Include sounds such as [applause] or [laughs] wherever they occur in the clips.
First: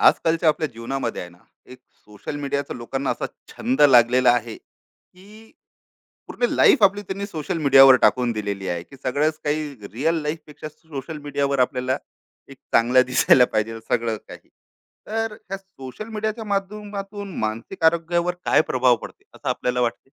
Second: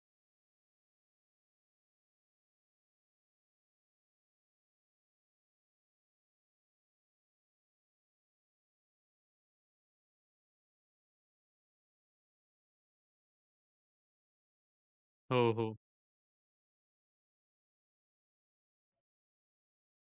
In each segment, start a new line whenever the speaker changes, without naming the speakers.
आजकालच्या आपल्या जीवनामध्ये आहे ना एक सोशल मीडियाचा लोकांना असा छंद लागलेला आहे की पूर्ण लाईफ आपली त्यांनी सोशल मीडियावर टाकून दिलेली आहे की सगळंच काही रिअल लाईफ पेक्षा सोशल मीडियावर आपल्याला एक चांगला [laughs] दिसायला पाहिजे सगळं काही. तर
हो,
ह्या
हो.
सोशल मीडियाच्या माध्यमातून मानसिक आरोग्यावर काय प्रभाव पडते असं आपल्याला वाटते?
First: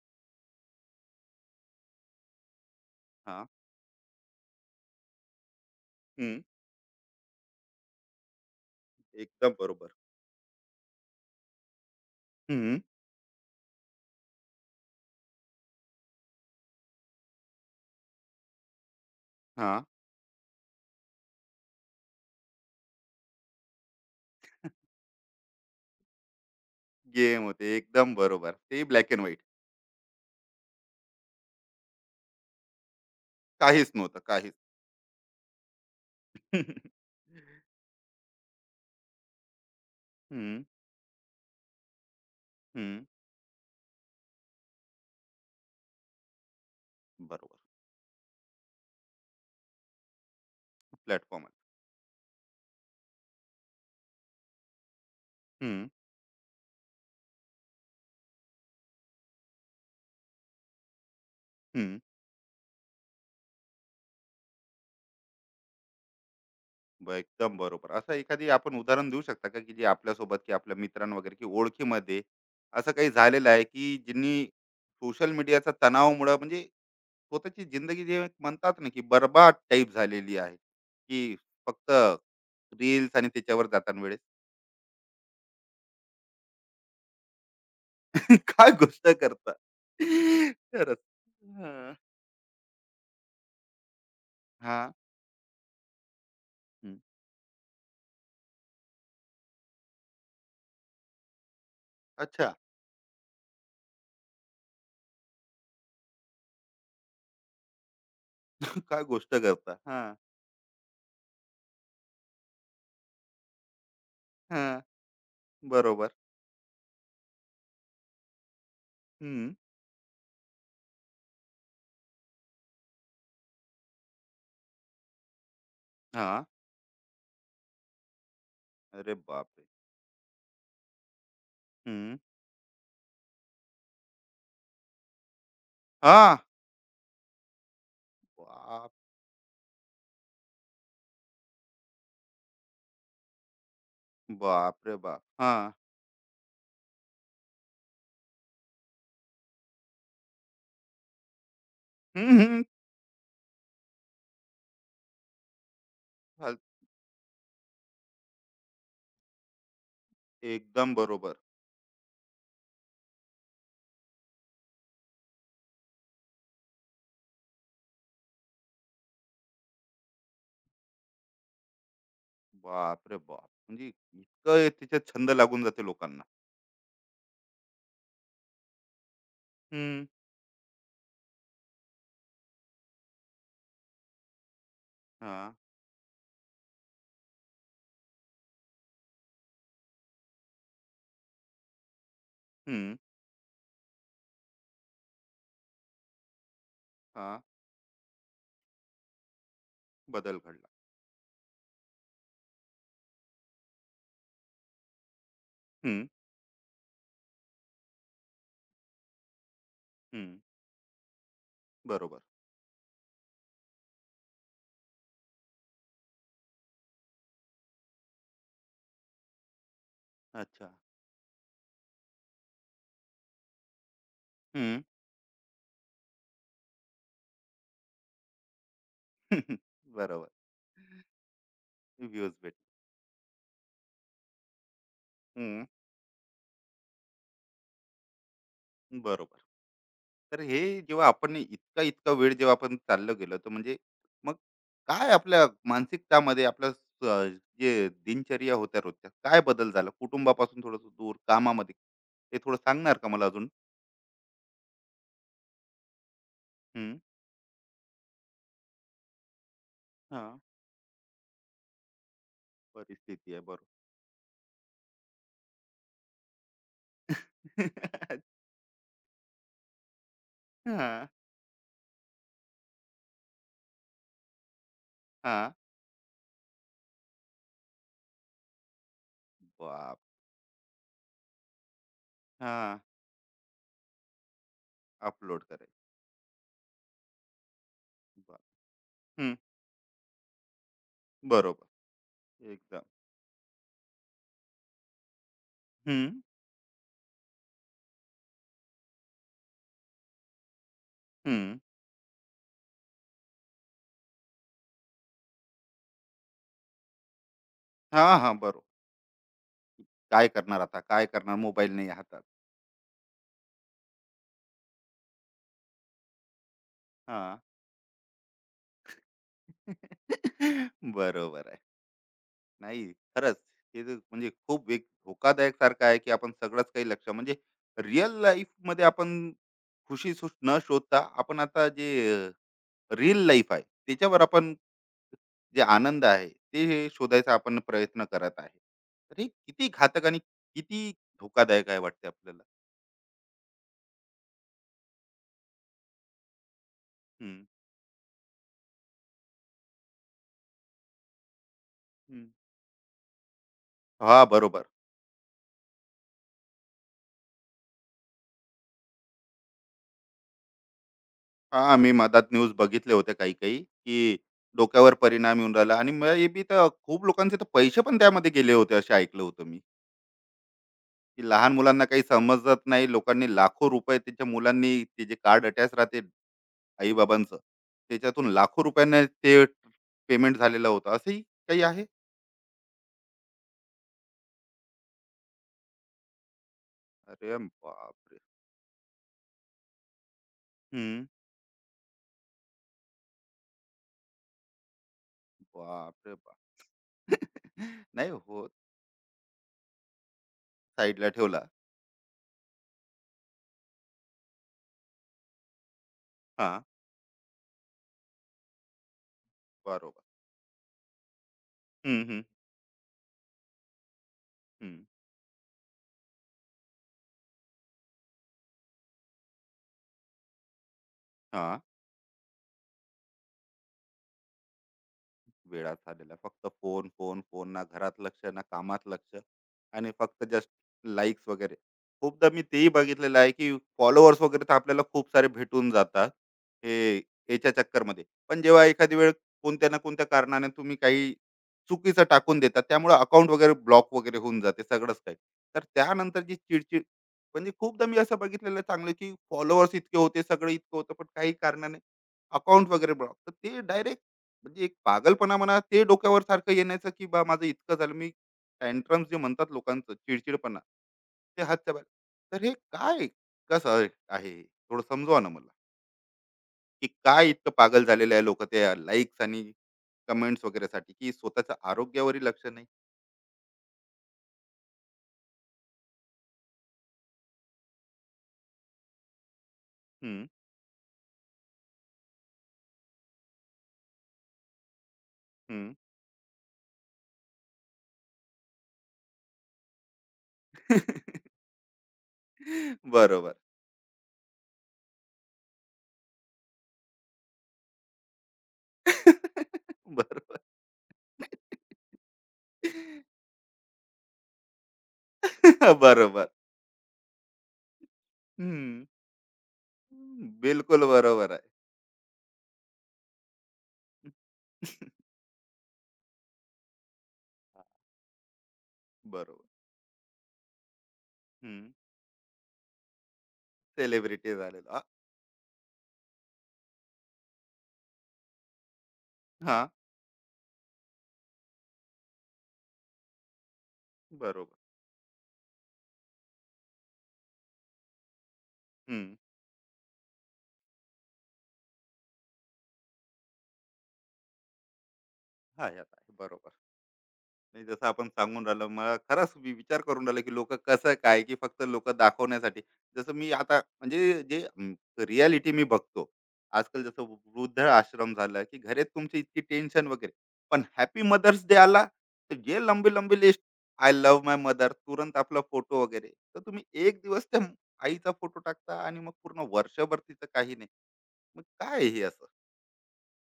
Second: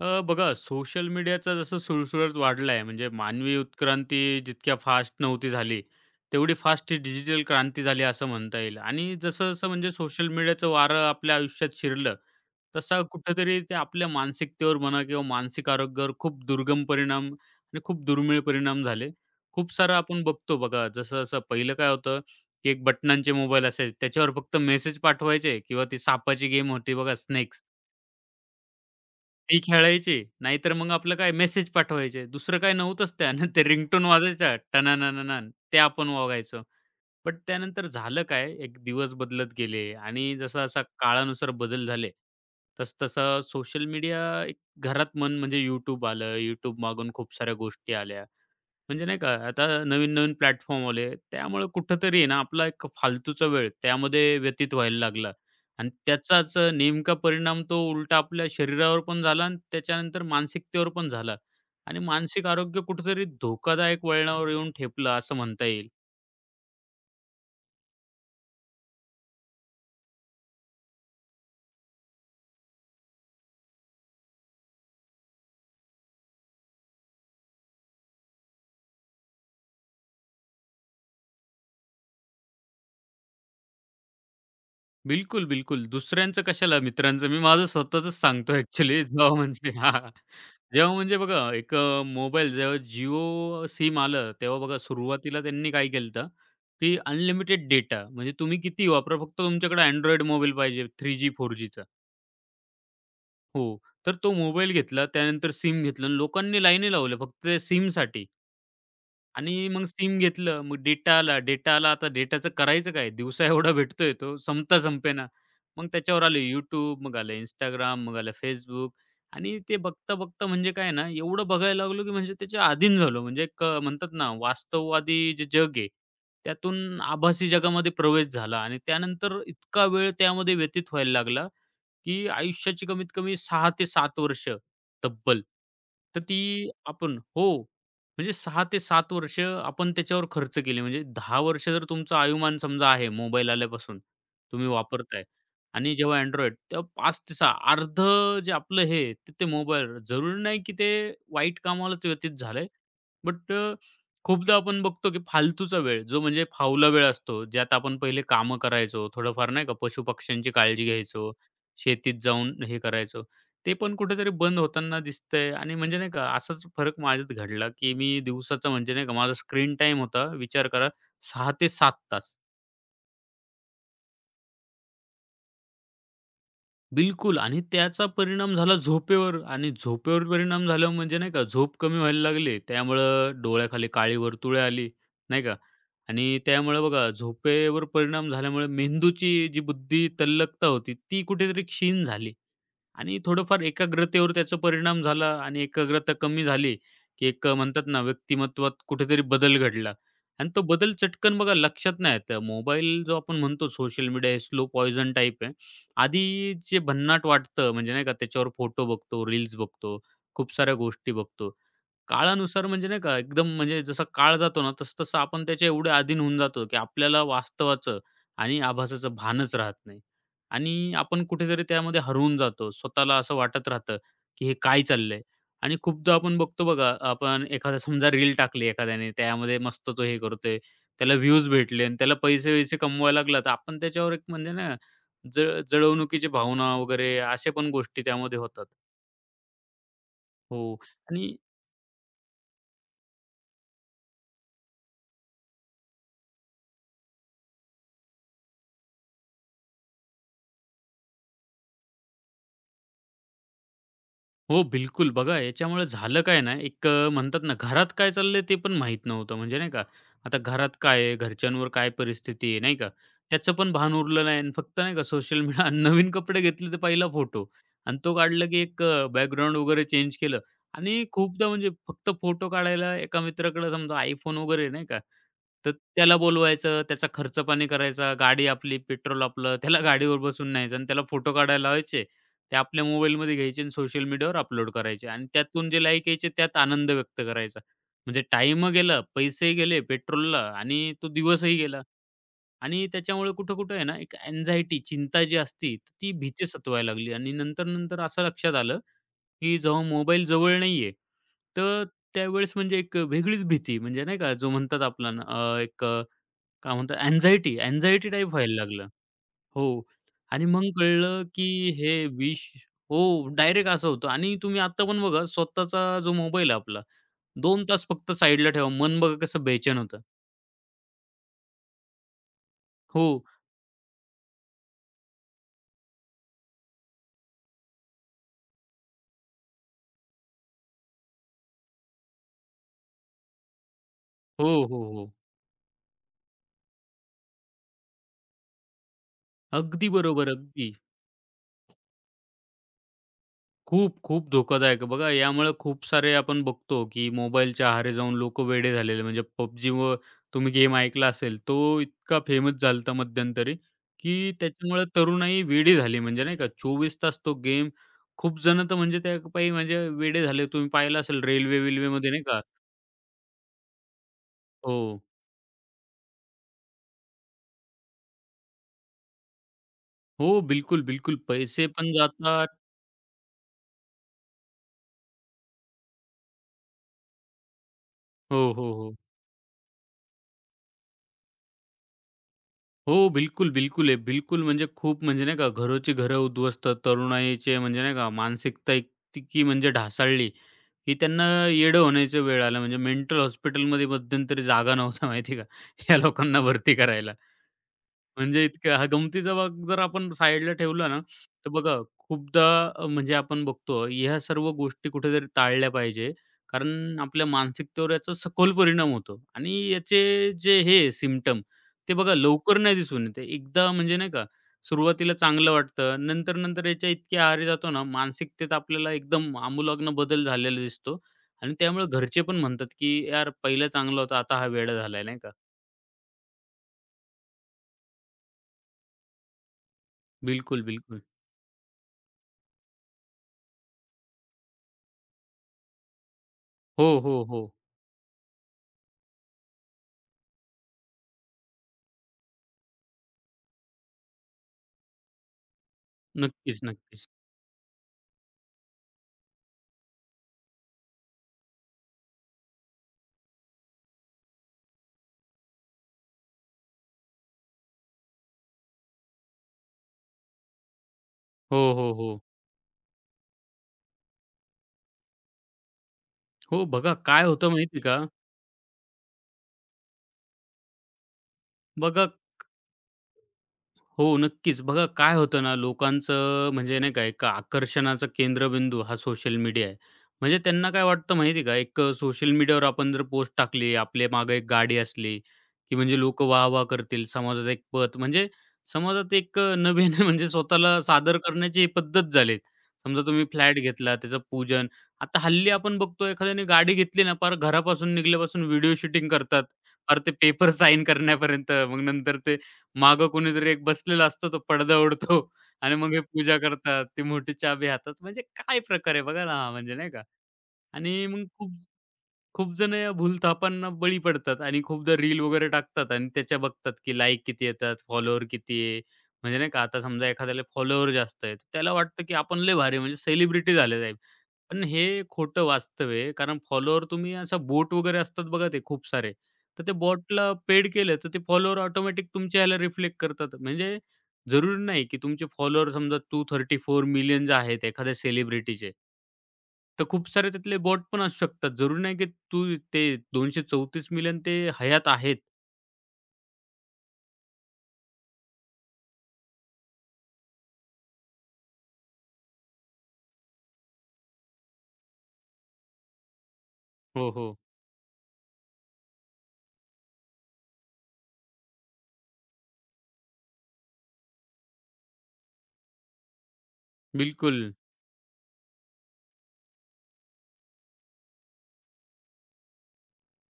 बघा सोशल मीडियाचा जसं सुळसुळाट वाढलाय म्हणजे
हा.
मानवी उत्क्रांती जितक्या फास्ट नव्हती झाली,
हम्म,
तेवढी फास्ट ही डिजिटल क्रांती झाली असं म्हणता येईल. आणि
एकदम
जसं-जसं
बरोबर.
म्हणजे सोशल मीडियाचं वारं आपल्या आयुष्यात शिरलं,
हम्म,
तसा कुठेतरी ते आपल्या मानसिकतेवर म्हणा किंवा मानसिक आरोग्यावर खूप दुर्गम परिणाम आणि खूप दुर्मिळ परिणाम झाले. खूप
हा.
सारं आपण बघतो बघा जसं-जसं पहिलं काय होतं, की एक बटणांचे मोबाईल असायचे त्याच्यावर फक्त मेसेज पाठवायचे किंवा ती सापाची गेम होती बघा
गेम
स्नेक्स.
होते एकदम बरोबर, ते ब्लॅक अँड व्हाईट.
ती खेळायची. नाहीतर मग आपलं काय मेसेज पाठवायचे. दुसरं काय नव्हतंच त्यानं. ते
काहीच
रिंगटोन
नव्हतं, काहीच.
वाजायच्या टनानननन ते आपण वागायचो.
[laughs]
बट त्यानंतर झालं काय, एक दिवस बदलत गेले आणि
हम्म,
जसा-जसा काळानुसार बदल झाले, तस
हम्म,
तसं सोशल मीडिया एक घरात म्हणजे YouTube आलं. YouTube मागून खूप साऱ्या
बरोबर.
गोष्टी आल्या. म्हणजे नाही का, आता नवीन-नवीन प्लॅटफॉर्म आले.
प्लॅटफॉर्म आहे.
त्यामुळे कुठेतरी आहे ना, आपला एक फालतूचा वेळ त्यामध्ये व्यतीत व्हायला लागला
हम्म,
आणि त्याचाच नेमका परिणाम तो उलटा आपल्या शरीरावर पण झाला आणि त्याच्यानंतर मानसिकतेवर पण झाला
हम्म.
आणि मानसिक आरोग्य कुठेतरी धोकादायक वळणावर येऊन ठेपलं असं म्हणता येईल.
एकदम बरोबर. असं एखादी आपण उदाहरण देऊ शकता का, की जे आपल्यासोबत की आपल्या मित्रां वगैरे की ओळखीमध्ये असं काही झालेलं आहे, की ज्यांनी सोशल मीडियाचा तणावामुळे म्हणजे स्वतःची जिंदगी जे म्हणतात ना की बरबाद टाईप झालेली आहे, की फक्त रील्स आणि त्याच्यावर जाताना वेळेस?
बिलकुल, बिलकुल. दुसऱ्यांचं कशाला मित्रांचं, मी माझं स्वतःचंच
[laughs]
सांगतो
काय
ॲक्चुअली
गोष्ट
जेव्हा
करता,
म्हणजे [laughs] हां. जेव्हा
खरंच.
म्हणजे बघा
हा.
एक मोबाईल जेव्हा Jio सिम आलं, तेव्हा
हा.
बघा सुरुवातीला त्यांनी काय केलंतं,
हम्म.
की अनलिमिटेड डेटा म्हणजे तुम्ही किती वापरा, फक्त तुमच्याकडे Android मोबाईल पाहिजे 3G, 4Gचा.
अच्छा.
हो. तर तो मोबाईल घेतला, त्यानंतर सिम घेतलं आणि लोकांनी लाईनी लावल्या फक्त सिमसाठी.
[laughs] काय गोष्ट
आणि
करता,
मग
हा.
SIM घेतलं. मग डेटा आला. डेटा आला. आता डेटाचं करायचं काय? दिवसा एवढा भेटतोय तो
हा,
संपता संपेना. मग
बरोबर.
त्याच्यावर आलं YouTube, मग आलं Instagram, मग आलं Facebook
हम्म
आणि ते बघता-बघता म्हणजे काय ना, एवढं बघायला लागलो, की म्हणजे त्याच्या अधीन झालो. म्हणजे एक म्हणतात ना, वास्तववादी जे जग आहे,
हा,
त्यातून आभासी जगामध्ये प्रवेश झाला आणि
अरे
त्यानंतर
बापरे.
इतका वेळ त्यामध्ये व्यतीत व्हायला लागला,
हम्म
की आयुष्याची कमीत कमी 6 ते 7 वर्ष तब्बल. तर
हां.
ती आपण हो, म्हणजे 6 ते
बाप
7 वर्ष आपण त्याच्यावर खर्च केले. म्हणजे 10 वर्ष जर तुमचं आयुमान समजा आहे मोबाईल आल्यापासून तुम्ही
बाप रे बाप!
वापरताय
हां.
आणि जेव्हा Android तेव्हा 5 ते 6 अर्ध जे आपलं हे आहे, ते मोबाईलवर. जरुरी नाही की ते वाईट कामालाच व्यतीत
हं, हं.
झालंय. बट खूपदा आपण बघतो की फालतूचा वेळ जो म्हणजे
फाल
फावला वेळ असतो, ज्यात आपण पहिले कामं करायचो, थोडंफार नाही का पशुपक्ष्यांची काळजी
एकदम
घ्यायचो
बरोबर.
शेतीत जाऊन हे करायचो. ते पण कुठेतरी बंद होताना दिसतंय आणि म्हणजे नाही का असाच फरक माझ्यात घडला, की मी दिवसाचा म्हणजे नाही का माझा स्क्रीन टाईम होता विचार करा 6 ते 7 तास.
बापरे बाप! म्हणजे इतकं हे त्याच्यात छंद लागून जाते लोकांना.
बिलकुल आणि त्याचा परिणाम झाला झोपेवर आणि
हं,
झोपेवर परिणाम झाल्यावर म्हणजे नाही का झोप कमी व्हायला लागली. त्यामुळं डोळ्याखाली काळी वर्तुळे आली, नाही
हां,
का? आणि त्यामुळे बघा झोपेवर परिणाम झाल्यामुळे मेंदूची जी बुद्धी तल्लकता होती ती कुठेतरी क्षीण झाली.
हं,
आणि थोडंफार एकाग्रतेवर त्याचा परिणाम झाला आणि एकाग्रता कमी झाली, की
हां.
एक म्हणतात ना व्यक्तिमत्त्वात कुठेतरी बदल घडला
बदल
आणि तो
घडला.
बदल चटकन बघा लक्षात नाही येत. मोबाईल जो आपण म्हणतो सोशल मीडिया हे स्लो पॉइझन टाइप आहे.
हं,
आधी जे भन्नाट वाटतं म्हणजे नाही का त्याच्यावर फोटो बघतो, रील्स बघतो,
हं.
खूप साऱ्या गोष्टी बघतो.
बरोबर.
काळानुसार म्हणजे नाही का एकदम म्हणजे जसा काळ जातो ना, तसं-तसं आपण त्याच्या एवढे अधीन होऊन जातो, की आपल्याला वास्तवाचं आणि आभासाचं भानच राहत नाही.
अच्छा.
आणि आपण कुठेतरी त्यामध्ये हरवून जातो. स्वतःला असं वाटत राहतं, की हे
हं.
काय चाललंय? आणि खूपदा आपण बघतो बघा, आपण एखादा समजा रील टाकली एखाद्याने, त्यामध्ये
[laughs]
मस्त तो हे
बरोबर.
करतोय, त्याला व्ह्यूज भेटले आणि त्याला
व्ह्यूज भेट
पैसे-वैसे कमवायला लागला, तर आपण त्याच्यावर एक म्हणजे ना, जळ
हं,
जळवणुकीची भावना वगैरे अशा पण गोष्टी त्यामध्ये होतात.
बरोबर. तर हे
हो
जेव्हा
आणि
आपण इतका इतका वेळ जेव्हा आपण चाललं गेलो तर म्हणजे मग काय आपल्या मानसिकतामध्ये आपल्या जे दिनचर्या होत्या रोजच्या काय बदल झाला, कुटुंबापासून थोडस दूर कामामध्ये, हे थोडं सांगणार का मला अजून?
हो, बिलकुल. बघा याच्यामुळे झालं काय ना, एक
हम्म,
म्हणतात ना, घरात काय चाललंय ते पण माहीत नव्हतं. म्हणजे नाही का,
हा.
आता घरात काय आहे, घरच्यांवर काय परिस्थिती आहे, नाही का,
परिस्थिती आहे,
त्याचं
बरोबर.
पण भान उरलं नाही आणि फक्त नाही का सोशल मीडिया नवीन कपडे घेतले तर पहिला फोटो आणि तो
[laughs]
काढला की एक बॅकग्राऊंड वगैरे चेंज केलं
हा.
आणि खूपदा म्हणजे फक्त फोटो काढायला एका मित्राकडे समजा iPhone वगैरे आहे, नाही का,
हा.
तर त्याला बोलवायचं, त्याचा खर्च पाणी करायचा, गाडी आपली, पेट्रोल आपलं, त्याला
बाप
गाडीवर बसून न्यायचं आणि त्याला फोटो काढायला लावायचे ते
हा.
आपल्या मोबाईलमध्ये घ्यायचे आणि सोशल मीडियावर अपलोड करायचे आणि
अपलोड
त्यातून जे
करायचं.
लाईक यायचे त्यात आनंद व्यक्त करायचा. म्हणजे
बाप.
टाइम गेला,
हम्म,
पैसे गेले पेट्रोलला आणि तो दिवसही गेला
बरोबर. एकदम.
आणि त्याच्यामुळे कुठं-कुठं आहे ना, एक अँक्झायटी चिंता जी असती, ती
हम्म
भीती सतवायला लागली आणि नंतर-नंतर असं लक्षात आलं, की जेव्हा मोबाईल जवळ नाहीये,
हम्म
तर त्यावेळेस म्हणजे एक वेगळीच भीती म्हणजे नाही का, जो म्हणतात आपला ना, अ, एक अ, काय म्हणतात अँक्झायटी,
हा.
अँक्झायटी टाइप
हा,
व्हायला
बरोबर.
लागलं. हो.
काय
आणि
करणार,
मग
आता काय
कळलं,
करणार, मोबाईल
की
नाही
हे
हातात?
विष हो, डायरेक्ट असं होतं आणि तुम्ही आता पण बघा स्वतःचा जो मोबाईल आहे आपला,
हा.
2 तास फक्त साइडला ठेवा. मन बघा कसं बेचैन होतं.
[laughs] बरोबर आहे. नाही,
हो,
खरंच. हे जे म्हणजे खूप एक धोकादायक सारखं आहे, की आपण सगळंच काही लक्ष म्हणजे रिअल लाईफमध्ये आपण खुशी न शोधता आपण आता जे अ, रील लाईफ आहे, त्याच्यावर
हो,
आपण
हो, हो.
जे आनंद आहे, ते शोधायचा आपण प्रयत्न करत आहे. तर हे किती
अगदी
घातक आणि
बरोबर, अगदी.
किती धोकादायक आहे वाटते आपल्याला.
खूप, खूप धोकादायक आहे. बघा यामुळे खूप सारे आपण बघतो, की
हं.
मोबाईलच्या आहारी जाऊन लोकं वेडे झालेले. म्हणजे PUBG व तुम्ही गेम ऐकला असेल, तो इतका
हं.
फेमस झाला होता मध्यंतरी,
हां,
की
बरोबर.
त्याच्यामुळे तरुणाई वेडी झाली. म्हणजे नाही का 24 तास तो गेम खूप जण तर म्हणजे त्या पायी म्हणजे वेडे झाले. तुम्ही पाहिलं असेल
हां, मी
रेल्वे-बिल्वेमध्ये नाही
मधात
का
न्यूज बघितल्या होत्या काही-काही, की
हो.
डोक्यावर परिणाम येऊन राहिला, आणि मे बी तर खूप लोकांचे तर पैसे पण त्यामध्ये गेले होते, असं ऐकलं होतं मी.
हो, बिलकुल, बिलकुल.
की लहान
पैसे
मुलांना
पण
काही
जातात.
समजत नाही, लोकांनी लाखो रुपये त्यांच्या मुलांनी, ते जे कार्ड अटॅच राहते आई बाबांचं, त्याच्यातून
हो,
लाखो
हो, हो.
रुपयांना ते पेमेंट झालेलं होतं, असंही काही आहे.
हो, बिलकुल, बिलकुल आहे. बिलकुल म्हणजे खूप म्हणजे नाही का घरोची घरं उद्ध्वस्त,
अरे
तरुणाईचे म्हणजे नाही का
बापरे.
मानसिकता इतकी म्हणजे ढासळली, की
हम्म.
त्यांना येडं होण्याची वेळ आली. म्हणजे मेंटल हॉस्पिटलमध्ये मध्यंतरी जागा नव्हत्या माहिती आहे का, [laughs] या
बापरे
लोकांना
बाप.
भरती करायला.
[laughs] नाही
म्हणजे
हो.
इतक्या हा गमतीचा भाग जर आपण साईडला ठेवला ना,
साईडला ठेवला.
तर बघा खूपदा म्हणजे आपण बघतो ह्या सर्व गोष्टी कुठेतरी टाळल्या पाहिजे.
हा,
कारण आपल्या मानसिकतेवर याचा सखोल परिणाम होतो आणि
बरोबर.
याचे जे हे सिम्प्टम ते
हम्म
बघा
हम्म
लवकर नाही दिसून येते. एकदा म्हणजे नाही का
हम्म,
सुरुवातीला चांगलं वाटतं. नंतर-नंतर याच्या इतके आहारी जातो ना, मानसिकतेत आपल्याला एकदम आमूलाग्न बदल झालेला दिसतो
हा.
आणि त्यामुळे घरचे पण म्हणतात, की "यार पहिलं चांगला होता, आता हा वेडा झालाय." नाही का?
वेळा झालेला आहे. फक्त फोन, फोन, फोन. ना घरात लक्ष, ना कामात लक्ष, आणि फक्त जस्ट
बिलकुल, बिलकुल.
लाईक्स वगैरे. खूपदा मी तेही बघितलेलं आहे, की फॉलोअर्स वगैरे तर आपल्याला खूप सारे भेटून जातात, हे
हो, हो,
याच्या
हो.
चक्करमध्ये. पण जेव्हा एखादी वेळ कोणत्या ना कोणत्या कारणाने तुम्ही काही चुकीचं टाकून देतात, त्यामुळे अकाउंट वगैरे ब्लॉक वगैरे होऊन जाते सगळंच काही. तर त्यानंतर जी
नक्कीच,
चिड
नक्कीच.
म्हणजे, खूपदा मी असं बघितलेलं आहे चांगलं, की फॉलोअर्स इतके होते, सगळं इतकं होतं, पण काही कारणाने अकाउंट वगैरे ब्लॉक. तर ते डायरेक्ट म्हणजे एक पागलपणा म्हणा, ते डोक्यावर सारखं येण्याचं, की माझं इतकं झालं मी. टँट्रम्स जे म्हणतात लोकांचं, चिडचिडपणा, ते
हो,
हातच्या बाहेर.
हो, हो.
तर हे काय, कसं आहे, थोडं समजवा ना मला,
हो,
की
बघा काय
काय इतकं
होतं माहिती आहे
पागल
का?
झालेलं आहे लोक, त्या लाईक्स आणि कमेंट्स वगैरे साठी, की स्वतःच्या
बघा
आरोग्यावरही लक्ष नाही?
हो, नक्कीच. बघा काय होतं ना, लोकांचं म्हणजे नाही का एक आकर्षणाचा केंद्रबिंदू हा सोशल मीडिया आहे.
हम्म,
म्हणजे त्यांना काय वाटतं माहिती आहे का, एक सोशल मीडियावर आपण जर पोस्ट टाकली, आपल्या मागे एक गाडी असली,
हम्म.
की म्हणजे लोकं वाह-वाह करतील. समाजात एक पत म्हणजे समाजात एक नवीन [laughs] म्हणजे स्वतःला सादर
[laughs]
करण्याची ही पद्धत झाली समजा तुम्ही
बरोबर.
फ्लॅट घेतला, त्याचं पूजन. आता हल्ली आपण बघतो एखाद्याने गाडी घेतली ना, पार घरापासून निघाल्यापासून व्हिडिओ शूटिंग करतात.
[laughs]
पार ते
बरोबर.
पेपर साइन करण्यापर्यंत, मग नंतर ते मागं कोणीतरी एक बसलेला असतो, तो पडदा उड़तो आणि
[laughs]
मग हे
बरोबर.
पूजा करतात. ती मोठी चाबी हातात म्हणजे काय
हम्म.
प्रकार आहे बघा ना, हा म्हणजे नाही का?
बिलकुल
आणि मग
बरोबर आहे.
खूप खूप जण या भूलथापांना बळी पडतात आणि खूपदा
[laughs]
रील वगैरे टाकतात आणि त्याच्या बघतात की लाईक किती येतात, फॉलोअर किती आहे.
बरोबर.
म्हणजे नाही का आता समजा एखाद्याला फॉलोअर जास्त आहे, तर
हम्म.
त्याला वाटतं की आपण लय भारी म्हणजे सेलिब्रिटी झाले साहेब.
सेलिब्रिटी
पण
झालेलो.
हे खोटं वास्तव आहे. कारण फॉलोअर तुम्ही असा बोट वगैरे असतात बघा ते खूप सारे.
हा,
तर ते बॉटला पेड केलं, तर ते फॉलोअर ऑटोमॅटिक तुमच्या ह्याला रिफ्लेक्ट करतात. म्हणजे
बरोबर.
जरुरी नाही की तुमचे फॉलोअर समजा 2.34 मिलियन्स आहेत एखाद्या सेलिब्रिटीचे.
हं.
तर खूप सारे त्यातले बॉट पण असू शकतात. जरुरी नाही की तू ते 234 मिलियन ते हयात आहेत.
हां, यात आहे, बरोबर. नाही, जसं आपण सांगून राहिलो, मला खरंच मी विचार करून राहिलो, की लोकं कसं काय, की फक्त लोकं दाखवण्यासाठी. जसं मी आता म्हणजे जे मी बघतो. आजकाल जसं
हो, हो.
वृद्ध आश्रम झालं, की घरात तुमची इतकी टेन्शन वगैरे. पण हॅपी मदर्स डे आला, तर जे लंबी-लंबी list, I love my mother, तुरंत आपला फोटो वगैरे. तर तुम्ही एक दिवस त्या
बिलकुल.
आईचा फोटो टाकता आणि मग पूर्ण वर्षभर तिचं काही नाही. मग काय हे असं,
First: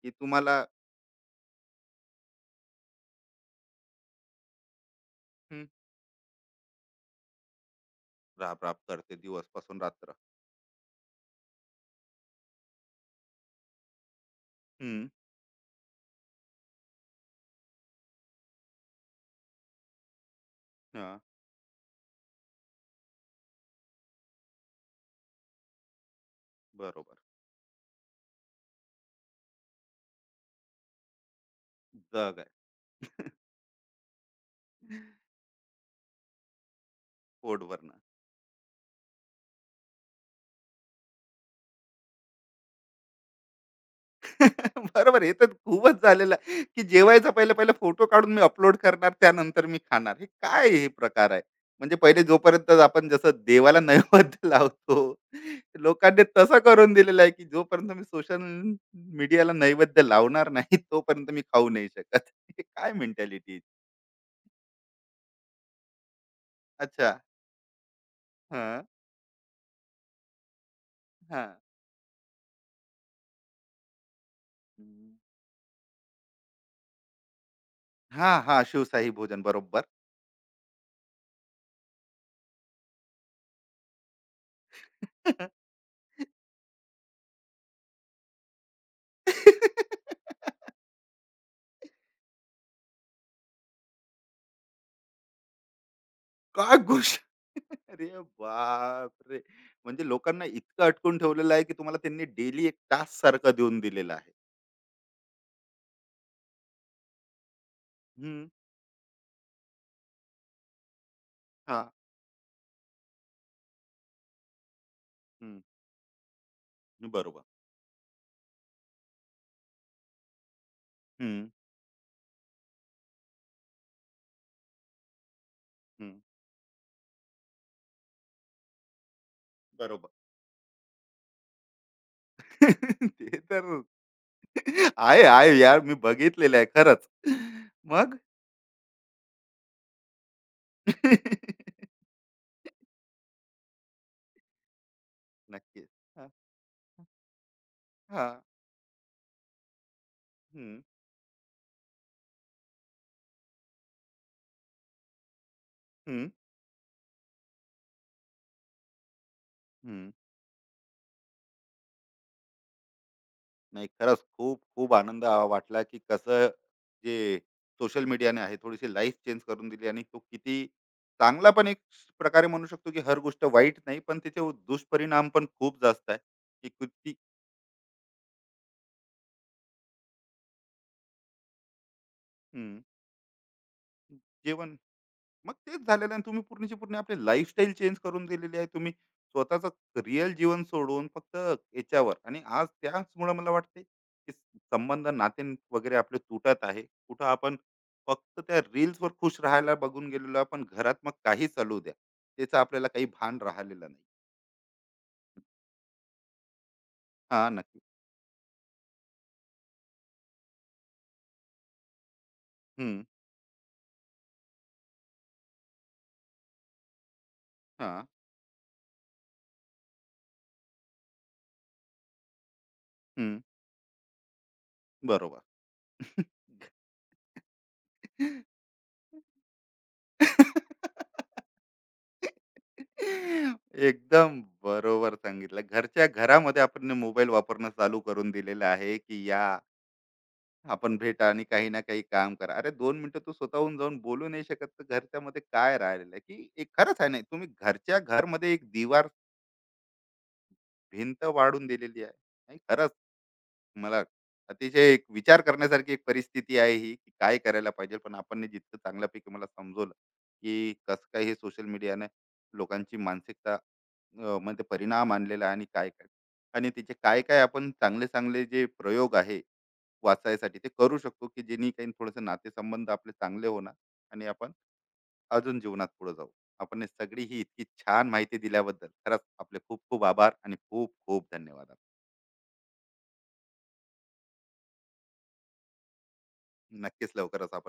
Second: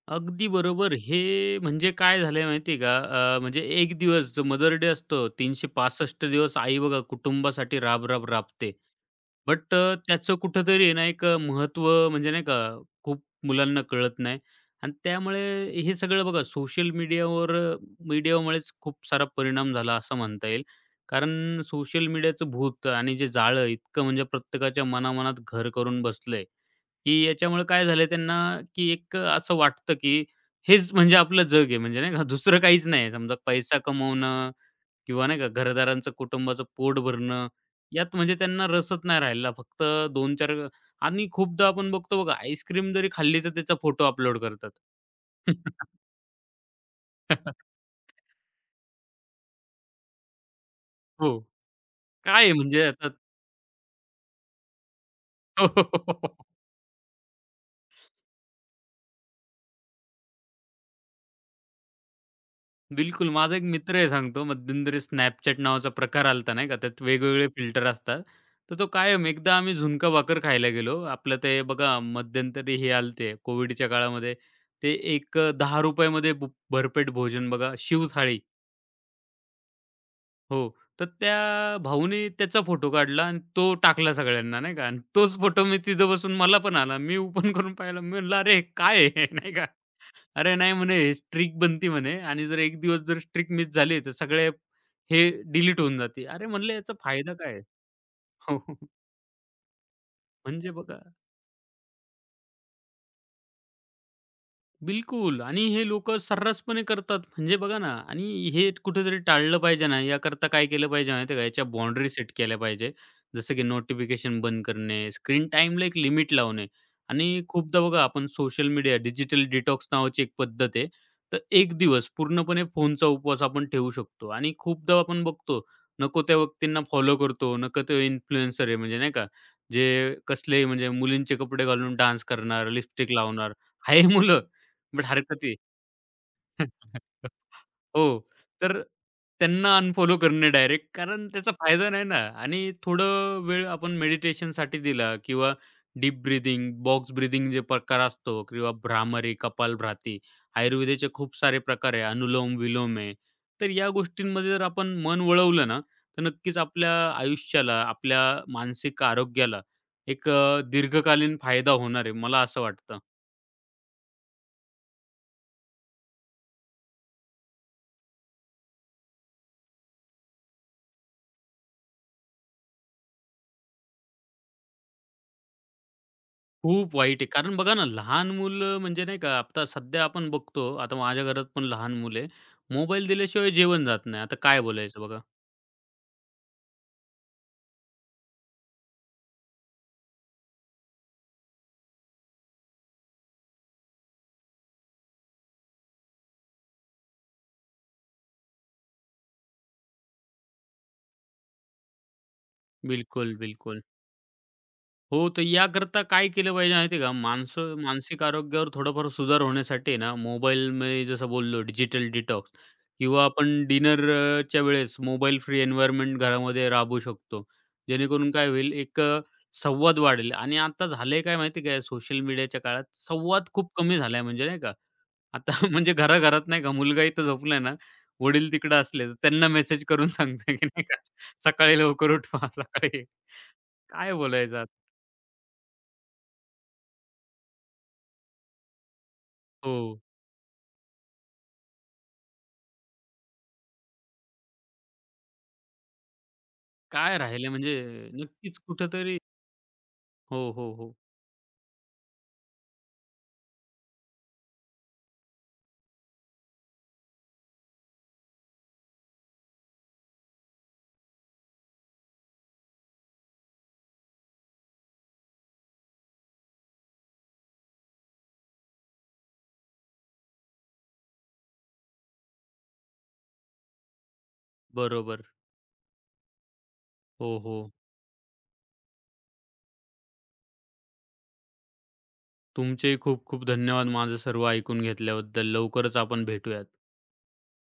की
अगदी
तुम्हाला?
बरोबर. हे म्हणजे काय झालंय माहिती का? म्हणजे एक दिवस जो मदर डे असतो 365 दिवस आई बघा कुटुंबासाठी राब-राब
राब
राबते.
राब करते, दिवस
बट
पासून रात्र.
त्याचं कुठेतरी आहे ना एक महत्त्व म्हणजे नाही का खूप मुलांना कळत नाही आणि
हम्म.
त्यामुळे हे सगळं बघा सोशल मीडियावर मीडियामुळेच खूप सारा परिणाम झाला असं म्हणता येईल.
हां,
कारण सोशल मीडियाचं भूत आणि जे जाळं इतकं म्हणजे प्रत्येकाच्या मनामनात घर करून बसलंय,
बरोबर.
की याच्यामुळे काय झालंय त्यांना, की एक असं वाटतं, की हेच म्हणजे आपलं जग आहे म्हणजे नाही का
जग
दुसरं
आहे.
काहीच नाही.
[laughs]
समजा पैसा कमवणं किंवा नाही का घरदारांचं, कुटुंबाचं पोट भरणं,
पोट भरणं.
यात म्हणजे त्यांना रसच नाही राहिला. फक्त दोन 4 आणि खूपदा आपण बघतो बघा आईस्क्रीम जरी खाल्ली तर त्याचा फोटो अपलोड करतात.
[laughs] बरोबर, हे तर खूपच झालेलं आहे, की जेवायचा पहिले
[laughs]
पहिले फोटो काढून मी अपलोड करणार, त्यानंतर मी खाणार. हे काय, हे प्रकार
हो.
आहे? म्हणजे पहिले
काय आहे
जोपर्यंत
म्हणजे आता
आपण जसं देवाला नैवेद्य [laughs] लावतो, लोकांनी
[laughs]
तसं करून दिलेलं आहे, की जोपर्यंत मी सोशल मीडियाला नैवेद्य लावणार नाही तोपर्यंत मी खाऊ नाही शकत. हे काय
बिलकुल. माझा
मेंटॅलिटी?
एक मित्र आहे सांगतो मध्यंतरी Snapchat नावाचा प्रकार आला नाही का, त्यात
अच्छा.
वेगवेगळे फिल्टर असतात. तर
हां,
तो कायम एकदा आम्ही झुणका भाकर खायला गेलो. आपलं
हां.
ते बघा मध्यंतरी हे आलते कोविडच्या काळामध्ये ते एक ₹10 मध्ये भरपेट भोजन बघा
हां,
शिवथाळी.
हां. शिवशाही भोजन, बरोबर.
हो. तर त्या भाऊने त्याचा फोटो काढला आणि तो टाकला सगळ्यांना नाही का आणि तोच फोटो मी तिथं बसून मला पण आला. मी ओपन करून पाहिला. मी म्हटलं, "अरे काय आहे?" [laughs] नाही का. "अरे नाही," म्हणे, स्ट्रिक बनती," म्हणे "आणि जर एक दिवस जर स्ट्रिक मिस झाली तर सगळे हे डिलीट होऊन जाते." अरे म्हणलं,
काय
"याचा
गोष्ट.
फायदा काय आहे?"
अरे
[laughs] हो.
बापरे! म्हणजे लोकांना
म्हणजे
इतकं
बघा
अटकून ठेवलेलं आहे, की तुम्हाला त्यांनी डेली एक टास्क सारखा देऊन दिलेला आहे.
बिलकुल आणि हे लोकं सर्रासपणे करतात. म्हणजे बघा ना
हं,
आणि हे कुठेतरी टाळलं पाहिजे ना, याकरता काय केलं पाहिजे माहिती आहे का? याच्या
हां,
बाउंडरी सेट केल्या पाहिजे. जसं की नोटिफिकेशन बंद करणे, स्क्रीन
हं,
टाईमला एक लिमिट लावणे
बरोबर.
आणि खूपदा बघा आपण सोशल मीडिया डिजिटल डिटॉक्स नावाची एक पद्धत आहे. तर
हं,
1 दिवस पूर्णपणे फोनचा उपवास आपण ठेवू शकतो आणि खूपदा आपण बघतो,
हं,
नको त्या व्यक्तींना फॉलो करतो, नको ते इन्फ्लुएन्सर आहे म्हणजे नाही का?
बरोबर.
जे कसलेही म्हणजे मुलींचे कपडे घालून डान्स करणार, लिपस्टिक
[laughs] ते
लावणार.
तर
आहे मुलं बट
आहे,
हरकत
आहे
आहे.
यार, मी बघितलेलं आहे खरंच.
[laughs] हो.
मग?
तर त्यांना अनफॉलो करणे डायरेक्ट कारण त्याचा फायदा नाही
[laughs]
ना आणि थोडं वेळ आपण मेडिटेशनसाठी दिला किंवा
नक्कीच.
डीप
हां,
ब्रीथिंग, बॉक्स ब्रीथिंग जे प्रकार
हां,
असतो किंवा भ्रामरी, कपालभाती,
हं,
आयुर्वेदाचे खूप सारे प्रकार आहे. अनुलोम-विलोम आहे. तर या गोष्टींमध्ये जर आपण मन वळवलं ना, तर
हं,
नक्कीच आपल्या आयुष्याला, आपल्या मानसिक आरोग्याला
हं.
एक दीर्घकालीन फायदा होणार आहे. मला असं वाटतं.
नाही, खरंच खूप खूप आनंद वाटला, की कसं जे सोशल मीडियाने आहे थोडीशी लाईफ चेंज करून दिली, आणि तो किती चांगला पण एक प्रकारे म्हणू शकतो, की हर गोष्ट वाईट नाही, पण त्याचे दुष्परिणाम पण खूप जास्त आहे, की
खूप
किती.
वाईट आहे. कारण बघा ना, लहान मुलं म्हणजे नाही का, आता सध्या आपण बघतो, आता माझ्या घरात पण लहान मुलं आहे.
हम्म.
मोबाईल दिल्याशिवाय जेवण जात नाही. आता काय
जेवण.
बोलायचं बघा?
मग तेच झालेलं आहे, तुम्ही पूर्णची पूर्ण आपली लाईफस्टाईल चेंज करून दिलेली आहे, तुम्ही स्वतःचं रिअल जीवन सोडून फक्त याच्यावर, आणि आज त्याचमुळे मला वाटते, की संबंध नाते वगैरे आपले तुटत आहे. कुठं आपण फक्त त्या रील्सवर खुश राहायला बघून गेलेलो आहे, पण घरात मग काही चालू द्या, त्याचं आपल्याला काही
बिलकुल,
भान राहिलेलं
बिलकुल.
नाही.
हो, तर याकरता काय केलं पाहिजे माहिती आहे का?
हा,
माणसं
नक्की.
मानसिक आरोग्यावर थोडाफार सुधार होण्यासाठी ना, मोबाईल मी जसं बोललो डिजिटल डिटॉक्स
हम्म.
किंवा आपण डिनरच्या वेळेस मोबाईल फ्री एन्व्हायर्नमेंट घरामध्ये राबवू शकतो.
हा.
जेणेकरून काय होईल, एक संवाद वाढेल आणि आता झालंय काय माहिती आहे काय, सोशल मीडियाच्या काळात
हम्म.
संवाद खूप कमी झालाय म्हणजे नाही का?
बरोबर.
आता [laughs] म्हणजे घरा-घरात नाही का मुलगा इथं झोपलाय ना, वडील तिकडे असले तर त्यांना मेसेज करून [laughs] सांगतोय की नाही
[laughs]
का, "सकाळी लवकर उठवा, [laughs] सकाळी" काय
एकदम
बोलायचं आता?
बरोबर सांगितलं. घरच्या घरामध्ये आपण मोबाईल वापरणं चालू करून दिलेलं आहे, की या
हो,
आपण भेटा आणि काही ना काही काम करा. अरे, 2 मिनिटं तू स्वतःहून जाऊन बोलू नाही शकत, तर घरच्यामध्ये काय राहिलेलं आहे, की एक खरंच आहे
काय
ना, तुम्ही
राहिलं म्हणजे
घरच्या घरमध्ये
नक्कीच
एक दिवार
कुठेतरी हो, हो, हो.
भिंत वाढून दिलेली आहे. नाही, खरंच. मला अतिशय एक विचार करण्यासारखी एक परिस्थिती आहे ही, की काय करायला पाहिजे. पण आपण नी जितकं चांगल्यापैकी मला समजवलं, की कसं काय हे सोशल मीडियाने लोकांची मानसिकता मध्ये परिणाम आणलेला आहे, आणि काय-काय आणि तिचे काय-काय आपण चांगले-चांगले जे प्रयोग आहे वाचायसाठी ते करू शकतो, की जेणे काही थोडंसं नातेसंबंध आपले चांगले होणार, आणि आपण
बरोबर.
अजून जीवनात पुढे जाऊ. आपण ही सगळी
हो,
ही
हो.
इतकी छान माहिती दिल्याबद्दल खरंच आपले खूप-खूप आभार आणि खूप-खूप धन्यवाद.
तुमचेही खूप खूप धन्यवाद माझं सर्व ऐकून घेतल्याबद्दल. लवकरच आपण भेटूयात.
नक्कीच, लवकरच आपण